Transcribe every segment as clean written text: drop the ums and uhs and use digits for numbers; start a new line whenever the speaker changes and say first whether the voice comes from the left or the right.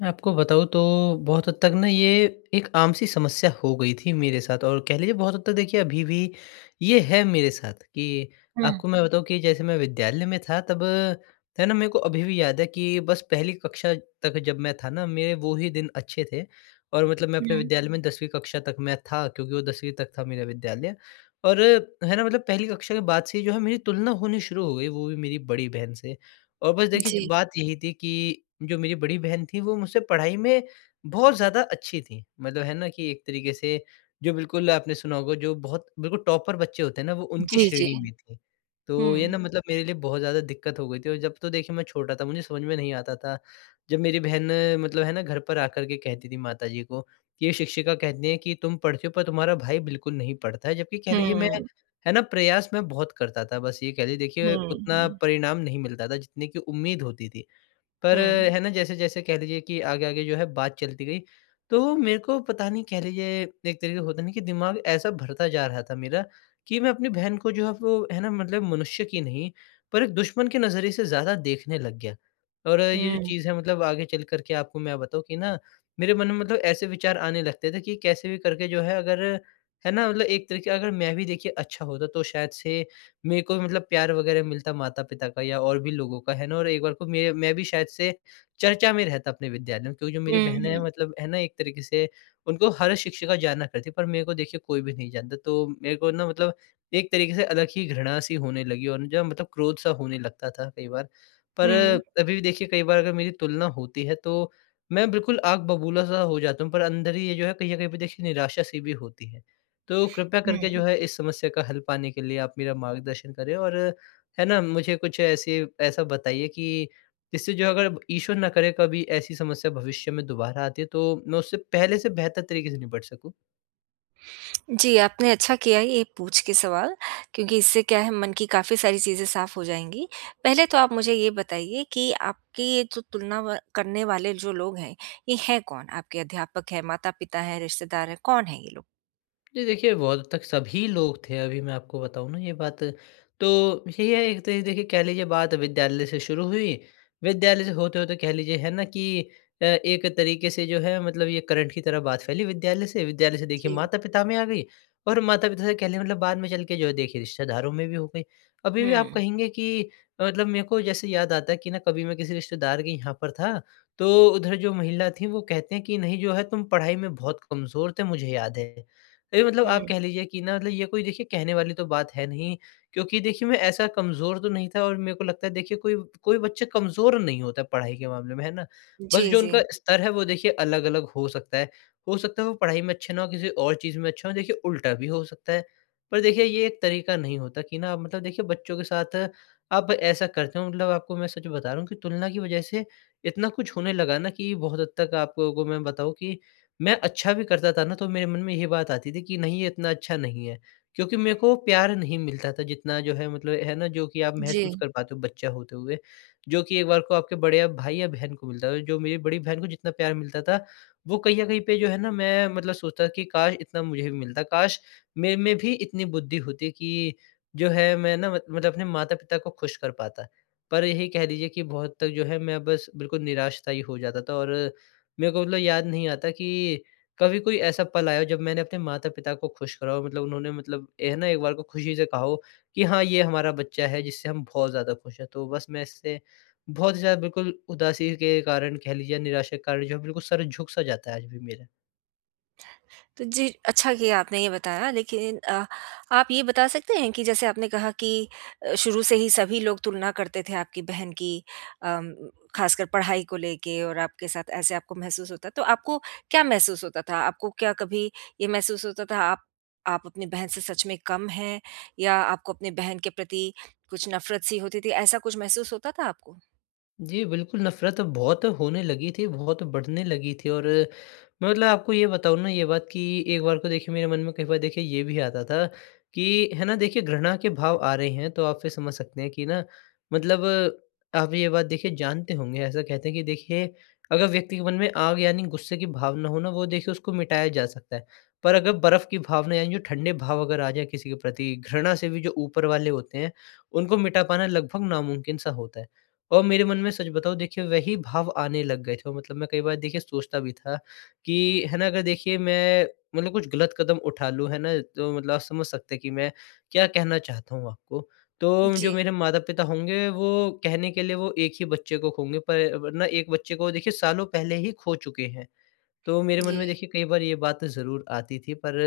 left: मैं आपको बताऊँ तो बहुत हद तक ना, ये एक आम-सी समस्या हो गई थी मेरे साथ और कह लीजिए बहुत हद तक देखिए अभी भी ये है मेरे साथ कि
right: हुँ,
left: आपको मैं बताऊँ कि जैसे मैं विद्यालय में था तब है ना, मेरे को अभी भी याद है कि बस पहली कक्षा तक जब मैं था ना, मेरे वो ही दिन अच्छे थे। और मतलब मैं अपने
right: हुँ।
left: विद्यालय में 10वीं कक्षा तक मैं था क्योंकि वो 10वीं तक था मेरा विद्यालय। और है ना मतलब पहली कक्षा के बाद से ही जो है मेरी तुलना होनी शुरू हो गई, वो भी मेरी बड़ी बहन से। और बस देखिए च
right: जी।
left: बात यही थी कि जो मेरी बड़ी बहन थी वो मुझसे पढ़ाई में बहुत ज़्यादा अच्छी थी। मतलब है ना कि एक तरीके से जो बिल्कुल आपने सुना होगा जो बहुत बिल्कुल टॉपर बच्चे होते हैं ना, वो उनकी
right: जी, जी।
left: श्रेणी में थी। तो ये
right: हुँ।
left: ना मतलब मेरे लिए बहुत ज़्यादा दिक्कत हो गई थी और जब तो देखिए मैं छोटा था मुझे समझ में नहीं आता था। जब मेरी बहन मतलब है ना घर पर आकर के कहती थी माताजी को कि ये शिक्षिका कहती हैं कि तुम पढ़ते हो पर तुम्हारा भाई बिल्कुल नहीं पढ़ता है। जबकि कह
right: हुँ,
left: लीजिए मैं,
right: हुँ,
left: है ना, प्रयास मैं बहुत करता था, बस ये कह लीजिए देखिए उतना
right: हुँ।
left: परिणाम नहीं मिलता था जितने की उम्मीद होती थी।
right: हुँ,
left: पर है ना, जैसे-जैसे कह लीजिए कि आगे-आगे जो है बात चलती गई, तो मेरे को पता नहीं कह लीजिए एक तरीके से होता नहीं कि दिमाग ऐसा भरता जा रहा था मेरा कि मैं अपनी बहन को जो है वो है ना मतलब मनुष्य की नहीं, पर एक दुश्मन के नज़रिए से ज़्यादा देखने लग गया। और ये जो
right: हुँ,
left: चीज़ है मतलब आगे चल कर के आपको मैं बताऊँ कि ना मेरे मन में मतलब ऐसे विचार आने लगते थे कि कैसे भी करके जो है अगर है ना मतलब एक तरीके अगर मैं भी देखिए अच्छा होता तो शायद से मेरे को मतलब प्यार वगैरह मिलता माता-पिता का या और भी लोगों का, है ना? और एक बार को मैं भी शायद से चर्चा में रहता अपने विद्यालय में, क्योंकि जो मेरी
right: हुँ,
left: बहनें हैं
right: हुँ,
left: मतलब है ना एक तरीके से उनको हर शिक्षिका जाना करती है, पर मेरे को देखिए कोई भी नहीं जानता। तो मेरे को ना मतलब एक तरीके से अलग ही घृणा सी होने लगी और जो मतलब क्रोध सा होने लगता था कई बार। पर
right: हुँ।
left: अभी भी देखिए कई बार अगर मेरी तुलना होती है तो मैं बिल्कुल आग बबूला सा हो जाता हूँ, पर अंदर ही ये जो है कहीं न कहीं पे देखिए निराशा सी भी होती है। तो कृपया करके
right: हुँ।
left: जो है इस समस्या का हल पाने के लिए आप मेरा मार्गदर्शन करें और है ना मुझे कुछ ऐसे ऐसा बताइए कि जिससे जो अगर ईश्वर ना करे कभी ऐसी समस्या भविष्य में दोबारा आती है तो मैं उससे पहले से बेहतर तरीके से निपट सकूँ।
right: जी, आपने अच्छा किया ये पूछ के सवाल क्योंकि इससे क्या है मन की काफ़ी सारी चीज़ें साफ़ हो जाएँगी। पहले तो आप मुझे ये बताइए कि आपकी ये जो तुलना व करने वाले जो लोग हैं, ये हैं कौन? आपके अध्यापक हैं, माता-पिता हैं, रिश्तेदार हैं, कौन हैं ये लोग?
left: जी, देखिए बहुत तक सभी लोग थे। अभी मैं आपको बताऊँ ना ये बात, तो यही है एक तरीके देखिए कह लीजिए बात विद्यालय से शुरू हुई। विद्यालय से होते-होते कह लीजिए है ना कि एक तरीके से जो है मतलब ये करंट की तरह बात फैली विद्यालय से देखिए
right: जी।
left: माता-पिता में आ गई और माता-पिता से कह लें मतलब बाद में चल के जो है देखिए रिश्तेदारों में भी हो गई। अभी भी आप
right: हुँ,
left: कहेंगे कि मतलब मेरे को जैसे याद आता है कि ना कभी मैं किसी रिश्तेदार के यहाँ पर था, तो उधर जो महिला थी वो कहते हैं कि नहीं जो है तुम पढ़ाई में बहुत कमज़ोर थे मुझे याद है। ये मतलब आप
right: हुँ।
left: कह लीजिए कि ना मतलब ये कोई देखिए कहने वाली तो बात है नहीं, क्योंकि देखिए मैं ऐसा कमज़ोर तो नहीं था और मेरे को लगता है देखिए कोई कोई बच्चा कमज़ोर नहीं होता पढ़ाई के मामले में, है ना? बस
right: जी,
left: जो
right: जी।
left: उनका स्तर है वो देखिए अलग-अलग हो सकता है। हो सकता है वो पढ़ाई में अच्छे ना हो, किसी और चीज़ में अच्छा हो, देखिए उल्टा भी हो सकता है। पर देखिए ये एक तरीका नहीं होता कि ना आप मतलब देखिए बच्चों के साथ आप ऐसा करते हो। मतलब आपको मैं सच बता रहा हूँ कि तुलना की वज़ह से इतना कुछ होने लगा ना कि बहुत हद तक आपको को मैं बताऊँ कि मैं अच्छा भी करता था ना तो मेरे मन में ये बात आती थी कि नहीं ये इतना अच्छा नहीं है, क्योंकि मेरे को प्यार नहीं मिलता था जितना जो है मतलब है ना जो कि आप
right: जी।
left: महसूस कर पाते हो बच्चा होते हुए, जो कि एक बार को आपके बड़े या भाई या बहन को मिलता था। जो मेरी बड़ी बहन को जितना प्यार मिलता था, वो कहीं न कहीं पे जो है ना मैं मतलब सोचता कि काश इतना मुझे भी मिलता, काश मेरे में भी इतनी बुद्धि होती कि जो है मैं ना मत मतलब अपने माता-पिता को खुश कर पाता। पर यही कह लीजिए कि बहुत तक जो है मैं बस बिल्कुल निराश-सा ही हो जाता था और मेरे को मतलब याद नहीं आता कि कभी कोई ऐसा पल आया हो जब मैंने अपने माता-पिता को खुश करा हो, मतलब उन्होंने मतलब ये है ना एक बार को खुशी से कहा हो कि हाँ, ये हमारा बच्चा है जिससे हम बहुत ज़्यादा खुश हैं। तो बस मैं इससे बहुत ज़्यादा बिल्कुल उदासी के कारण कह लीजिए या निराशा के कारण जो है बिल्कुल सर झुक-सा जाता है आज भी मेरा।
right: तो जी, अच्छा किया आपने ये बताया लेकिन आप ये बता सकते हैं कि जैसे आपने कहा कि शुरू से ही सभी लोग तुलना करते थे आपकी बहन की अम, खासकर पढ़ाई को लेके और आपके साथ ऐसे आपको महसूस होता तो आपको क्या महसूस होता था? आपको क्या कभी ये महसूस होता था आप अपनी बहन से सच में कम हैं या आपको अपनी बहन के प्रति कुछ नफ़रत सी होती थी, ऐसा कुछ महसूस होता था आपको?
left: जी, बिल्कुल, नफ़रत बहुत होने लगी थी, बहुत बढ़ने लगी थी और मैं मतलब आपको ये बताऊँ ना ये बात कि एक बार को देखिए मेरे मन में कई बार देखिए ये भी आता था कि है ना, देखिए घृणा के भाव आ रहे हैं, तो आप फिर समझ सकते हैं कि ना मतलब आप ये बात देखिए जानते होंगे, ऐसा कहते हैं कि देखिए अगर व्यक्ति के मन में आग यानी गुस्से की भावना हो ना, वो देखिए उसको मिटाया जा सकता है। पर अगर बर्फ़ की भावना यानी जो ठंडे भाव अगर आ जाए किसी के प्रति, घृणा से भी जो ऊपर वाले होते हैं, उनको मिटा पाना लगभग नामुमकिन सा होता है। और मेरे मन में सच बताऊँ देखिए वही भाव आने लग गए थे, और मतलब मैं कई बार देखिए सोचता भी था कि है ना अगर देखिए मैं मतलब कुछ गलत कदम उठा लूँ है ना तो मतलब आप समझ सकते हैं कि मैं क्या कहना चाहता हूँ आपको। तो जो
right: जी,
left: मेरे माता-पिता होंगे वो कहने के लिए वो एक ही बच्चे को खोएँगे, पर वरना एक बच्चे को देखिए सालों पहले ही खो चुके हैं। तो मेरे मन
right: जी।
left: में देखिए कई बार ये बात ज़रूर आती थी, पर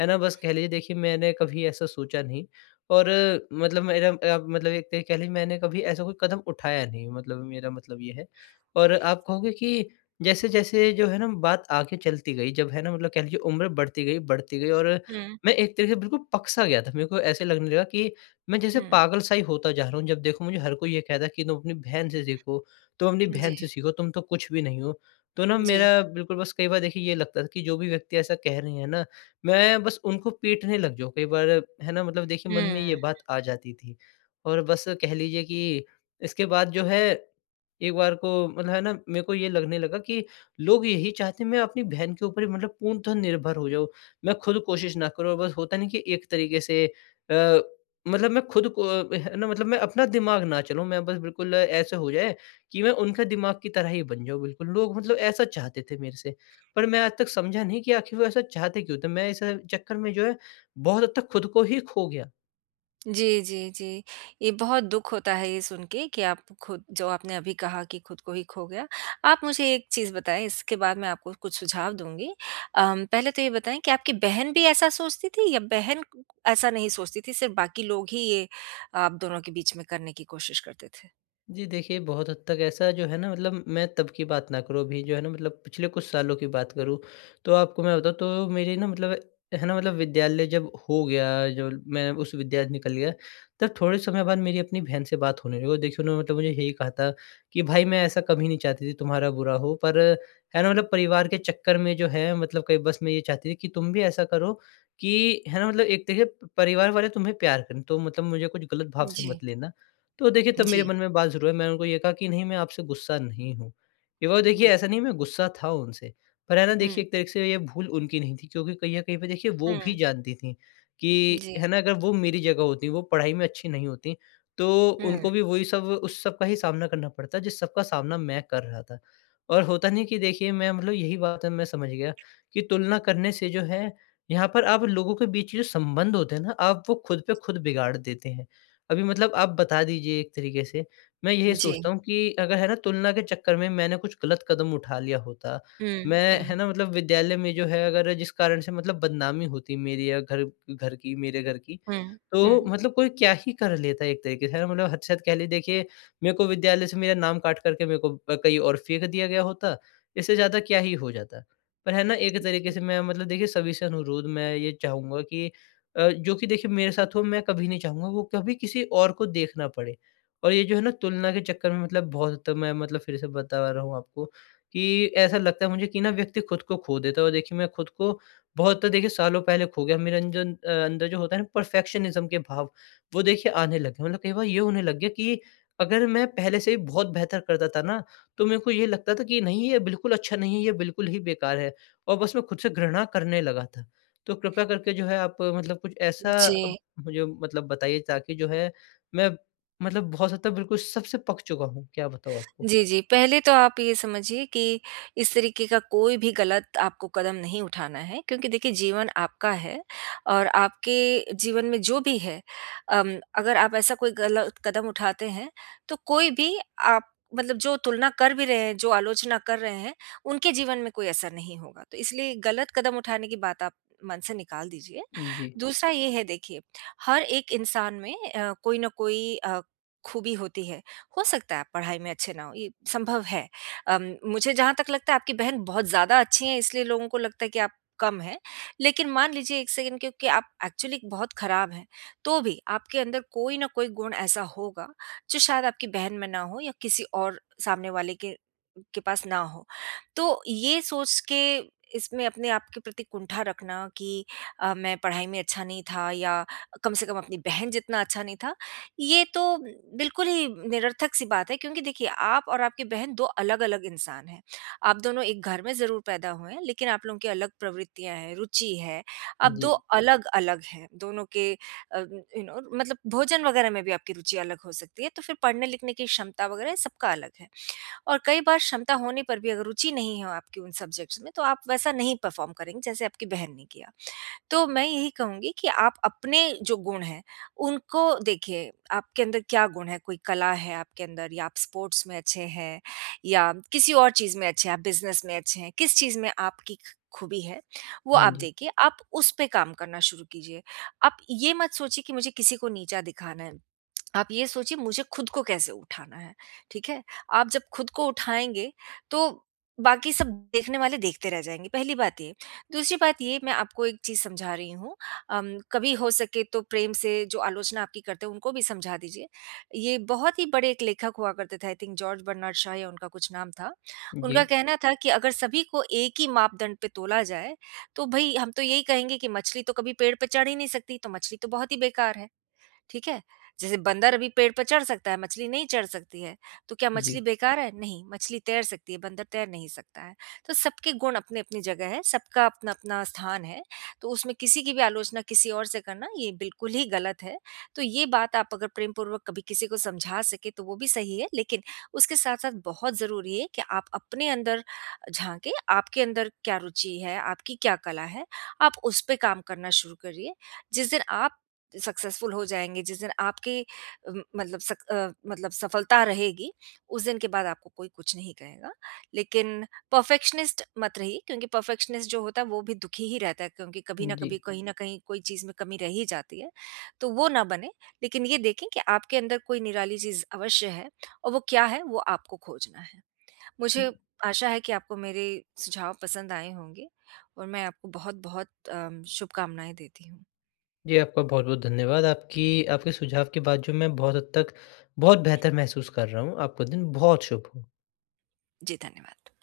left: है ना बस कह लीजिए देखिए मैंने कभी ऐसा सोचा नहीं, और मतलब मेरा मतलब एक तरीके कह लीजिए मैंने कभी ऐसा कोई कदम उठाया नहीं, मतलब मेरा मतलब ये है। और आप कहोगे कि जैसे-जैसे जो है ना बात आगे चलती गई, जब है ना मतलब कह लीजिए उम्र बढ़ती गई और
right: हुँ,
left: मैं एक तरह से बिल्कुल पक-सा गया था। मेरे को ऐसे लगने लगा कि मैं जैसे
right: हुँ।
left: पागल-सा ही होता जा रहा हूँ। जब देखो मुझे हर कोई ये कहता है कि तुम अपनी बहन से सीखो, तुम अपनी
right: जी,
left: बहन से सीखो, तुम तो कुछ भी नहीं हो। तो ना
right: जी।
left: मेरा बिल्कुल बस कई बार देखिए ये लगता था कि जो भी व्यक्ति ऐसा कह रहे हैं ना, मैं बस उनको पीटने लग जाऊँ कई बार, है ना मतलब देखिए मन
right: हुँ।
left: में ये बात आ जाती थी। और बस कह लीजिए कि इसके बाद जो है, एक बार को मतलब है ना मेरे को ये लगने लगा कि लोग यही चाहते हैं मैं अपनी बहन के ऊपर ही मतलब पूर्णतः निर्भर हो जाऊँ। मैं खुद कोशिश ना करूँ और बस होता नहीं कि एक तरीके से अ, मतलब मैं खुद को, है ना मतलब मैं अपना दिमाग ना चलाऊँ, मैं बस बिल्कुल ऐसे हो जाए कि मैं उनका दिमाग की तरह ही बन जाऊँ बिल्कुल। लोग मतलब ऐसा चाहते थे मेरे से, पर मैं आज तक समझा नहीं कि आखिर वो ऐसा चाहते क्यों थे? मैं इस चक्कर में जो है बहुत हद तक खुद को ही खो गया।
right: जी, जी, जी। ये बहुत दुःख होता है ये सुन के कि आप खुद जो आपने अभी कहा कि खुद को ही खो गया। आप मुझे एक चीज़ बताएँ इसके बाद मैं आपको कुछ सुझाव दूँगी। पहले तो ये बताएँ कि आपकी बहन भी ऐसा सोचती थी या बहन ऐसा नहीं सोचती थी, सिर्फ़ बाकी लोग ही ये आप दोनों के बीच में करने की कोशिश करते थे?
left: जी देखिए, बहुत हद तक ऐसा जो है ना मतलब मैं तब की बात ना करूँ, अभी जो है ना मतलब पिछले कुछ सालों की बात करूँ, तो आपको मैं बताऊँ तो मेरी ना मतलब है ना मतलब विद्यालय जब हो गया, जो मैं उस विद्यालय से निकल गया, तब थोड़े समय बाद मेरी अपनी बहन से बात होने लगी और देखिए उन्होंने मतलब मुझे यही कहा था कि भाई मैं ऐसा कभी नहीं चाहती थी तुम्हारा बुरा हो, पर है ना मतलब परिवार के चक्कर में जो है मतलब कई बस मैं ये चाहती थी कि तुम भी ऐसा करो कि है ना मतलब एक देखिए परिवार वाले तुम्हें प्यार करें, तो मतलब मुझे कुछ गलत भाव से
right: जी,
left: मत लेना। तो देखिए तब मेरे
right: जी,
left: मन में बात ज़रूर है, मैंने उनको ये कहा कि नहीं मैं आपसे गुस्सा नहीं हूँ। ये वो देखिए
right: जी।
left: ऐसा नहीं मैं गुस्सा था उनसे, पर है ना
right: हुँ,
left: देखिए एक तरीके से ये भूल उनकी नहीं थी, क्योंकि कहीं न कहीं पे देखिए वो भी
right: हुँ,
left: जानती थीं कि
right: जी,
left: है ना अगर वो मेरी जगह होतीं, वो पढ़ाई में अच्छी नहीं होतीं, तो
right: हुँ,
left: उनको भी वही सब उस सब का ही सामना करना पड़ता जिस सब का सामना मैं कर रहा था। और होता नहीं कि देखिए मैं मतलब यही बात है मैं समझ गया कि तुलना करने से जो है यहाँ पर आप लोगों के बीच जो संबंध होते हैं ना, आप वो खुद पे खुद बिगाड़ देते हैं। अभी मतलब आप बता दीजिए एक तरीके से। मैं यही
right: जी,
left: सोचता हूँ कि अगर है ना तुलना के चक्कर में मैंने कुछ गलत कदम उठा लिया होता,
right: हुँ,
left: मैं
right: हुँ,
left: है ना मतलब विद्यालय में जो है अगर जिस कारण से मतलब बदनामी होती मेरी या घर घर की मेरे घर की,
right: हुँ,
left: तो
right: हुँ,
left: मतलब कोई क्या ही कर लेता एक तरीके से, है ना मतलब हद से हद कह लीजिए देखिए मेरे को विद्यालय से मेरा नाम काट कर के मेरे को कहीं और फेंक दिया गया होता, इससे ज़्यादा क्या ही हो जाता। पर है ना एक तरीके से मैं मतलब देखिए सभी से अनुरोध मैं ये चाहूँगा कि जो कि देखिए मेरे साथ हो मैं कभी नहीं चाहूँगा वो कभी किसी और को देखना पड़े। और ये जो है ना तुलना के चक्कर में मतलब बहुत हद तक मैं मतलब फिर से बता रहा हूँ आपको कि ऐसा लगता है मुझे कि ना व्यक्ति खुद को खो देता है, और देखिए मैं खुद को बहुत तो देखिए सालों पहले खो गया। मेरे अंदर जो होता है ना परफेक्शनिज़्म के भाव वो देखिए आने लग गए। मतलब कई बार ये होने लग गया कि अगर मैं पहले से ही बहुत बेहतर करता था ना तो मेरे को ये लगता था कि नहीं ये बिल्कुल अच्छा नहीं है, ये बिल्कुल ही बेकार है और बस मैं खुद से घृणा करने लगा था। तो कृपया करके जो है आप मतलब कुछ ऐसा
right: जी।
left: अब मुझे मतलब बताइए ताकि जो है मैं मतलब बहुत हद तक बिल्कुल सबसे पक चुका हूँ, क्या बताऊँ आपको?
right: जी, जी। पहले तो आप ये समझिए कि इस तरीके का कोई भी गलत आपको कदम नहीं उठाना है क्योंकि देखिए जीवन आपका है और आपके जीवन में जो भी है अगर आप ऐसा कोई गलत कदम उठाते हैं, तो कोई भी आप मतलब जो तुलना कर भी रहे हैं, जो आलोचना कर रहे हैं, उनके जीवन में कोई असर नहीं होगा। तो इसलिए गलत कदम उठाने की बात आप मन से निकाल दीजिए।
left: जी,
right: दूसरा ये है देखिए, हर एक इंसान में कोई न कोई खूबी होती है। हो सकता है आप पढ़ाई में अच्छे ना हों, ये संभव है। मुझे जहाँ तक लगता है आपकी बहन बहुत ज़्यादा अच्छी हैं इसलिए लोगों को लगता है कि आप कम हैं। लेकिन मान लीजिए 1 सेकंड क्योंकि आप एक्चुअली बहुत खराब हैं, तो भी आपके अंदर कोई ना कोई गुण ऐसा होगा जो शायद आपकी बहन में ना हो या किसी और सामने वाले के पास ना हो। तो ये सोच के इसमें अपने आप के प्रति कुंठा रखना कि मैं पढ़ाई में अच्छा नहीं था या कम से कम अपनी बहन जितना अच्छा नहीं था, ये तो बिल्कुल ही निरर्थक सी बात है क्योंकि देखिए आप और आपकी बहन 2 अलग-अलग इंसान हैं। आप दोनों एक घर में ज़रूर पैदा हुए हैं लेकिन आप लोगों की अलग प्रवृत्तियाँ हैं, रुचि है। आप
left: जी।
right: 2 अलग-अलग हैं, दोनों के मतलब भोजन वगैरह में भी आपकी रुचि अलग हो सकती है, तो फिर पढ़ने-लिखने की क्षमता वगैरह ये सबका अलग है। और कई बार क्षमता होने पर भी अगर रुचि नहीं हो आपकी उन सब्जेक्ट्स में तो आप वैसा नहीं परफ़ॉर्म करेंगे जैसे आपकी बहन ने किया। तो मैं यही कहूँगी कि आप अपने जो गुण हैं, उनको देखिए, आपके अंदर क्या गुण है? कोई कला है आपके अंदर या आप स्पोर्ट्स में अच्छे हैं या किसी और चीज़ में अच्छे हैं, आप बिज़नेस में अच्छे हैं, किस चीज़ में आपकी ख खूबी है, वो
left: हाँ
right: आप
left: जी।
right: देखिए, आप उस पे काम करना शुरू कीजिए। आप ये मत सोचिए कि मुझे किसी को नीचा दिखाना है। आप ये सोचिए मुझे खुद को कैसे उठाना है, ठीक है? आप जब खुद को उठाएँगे तो बाकी सब देखने वाले देखते रह जाएँगे, पहली बात ये। दूसरी बात ये मैं आपको एक चीज़ समझा रही हूँ कभी हो सके तो प्रेम से जो आलोचना आपकी करते हैं उनको भी समझा दीजिए। ये बहुत ही बड़े एक लेखक हुआ करते थे I think George Bernard Shaw या उनका कुछ नाम था।
left: जी,
right: उनका कहना था कि अगर सभी को एक ही मापदंड पे तोला जाए, तो भई हम तो यही कहेंगे कि मछली तो कभी पेड़ पे चढ़ ही नहीं सकती, तो मछली तो बहुत ही बेकार है। ठीक है? जैसे बंदर अभी पेड़ पर चढ़ सकता है, मछली नहीं चढ़ सकती है। तो क्या मछली
left: जी,
right: बेकार है? नहीं, मछली तैर सकती है, बंदर तैर नहीं सकता है। तो सबके गुण अपनी-अपनी जगह है, सबका अपना-अपना स्थान है। तो उसमें किसी की भी आलोचना किसी और से करना ये बिल्कुल ही गलत है। तो ये बात आप अगर प्रेमपूर्वक कभी किसी को समझा सकें तो वो भी सही है, लेकिन उसके साथ-साथ बहुत ज़रूरी है कि आप अपने अंदर झाँकें, आपके अंदर क्या रुचि है, आपकी क्या कला है, आप उस पे काम करना शुरू करिए। जिस दिन आप सक्सेसफुल हो जाएँगे, जिस दिन आपकी मतलब मतलब सफलता रहेगी, उस दिन के बाद आपको कोई कुछ नहीं कहेगा। लेकिन परफेक्शनिस्ट मत रहिए क्योंकि परफेक्शनिस्ट जो होता है वो भी दुखी ही रहता है क्योंकि कभी न
left: जी।
right: कभी, कहीं न कहीं कोई चीज़ में कमी रह ही जाती है। तो वो ना बने, लेकिन ये देखें कि आपके अंदर कोई निराली चीज़ अवश्य है और वो क्या है वो आपको खोजना है। मुझे आशा है कि आपको मेरे सुझाव पसंद आए होंगे और मैं आपको बहुत-बहुत शुभकामनाएँ देती हूँ।
left: जी, आपका बहुत-बहुत धन्यवाद। आपकी आपके सुझाव के बाद जो मैं बहुत हद तक बहुत बेहतर महसूस कर रहा हूँ। आपका दिन बहुत शुभ हो।
right: जी, धन्यवाद।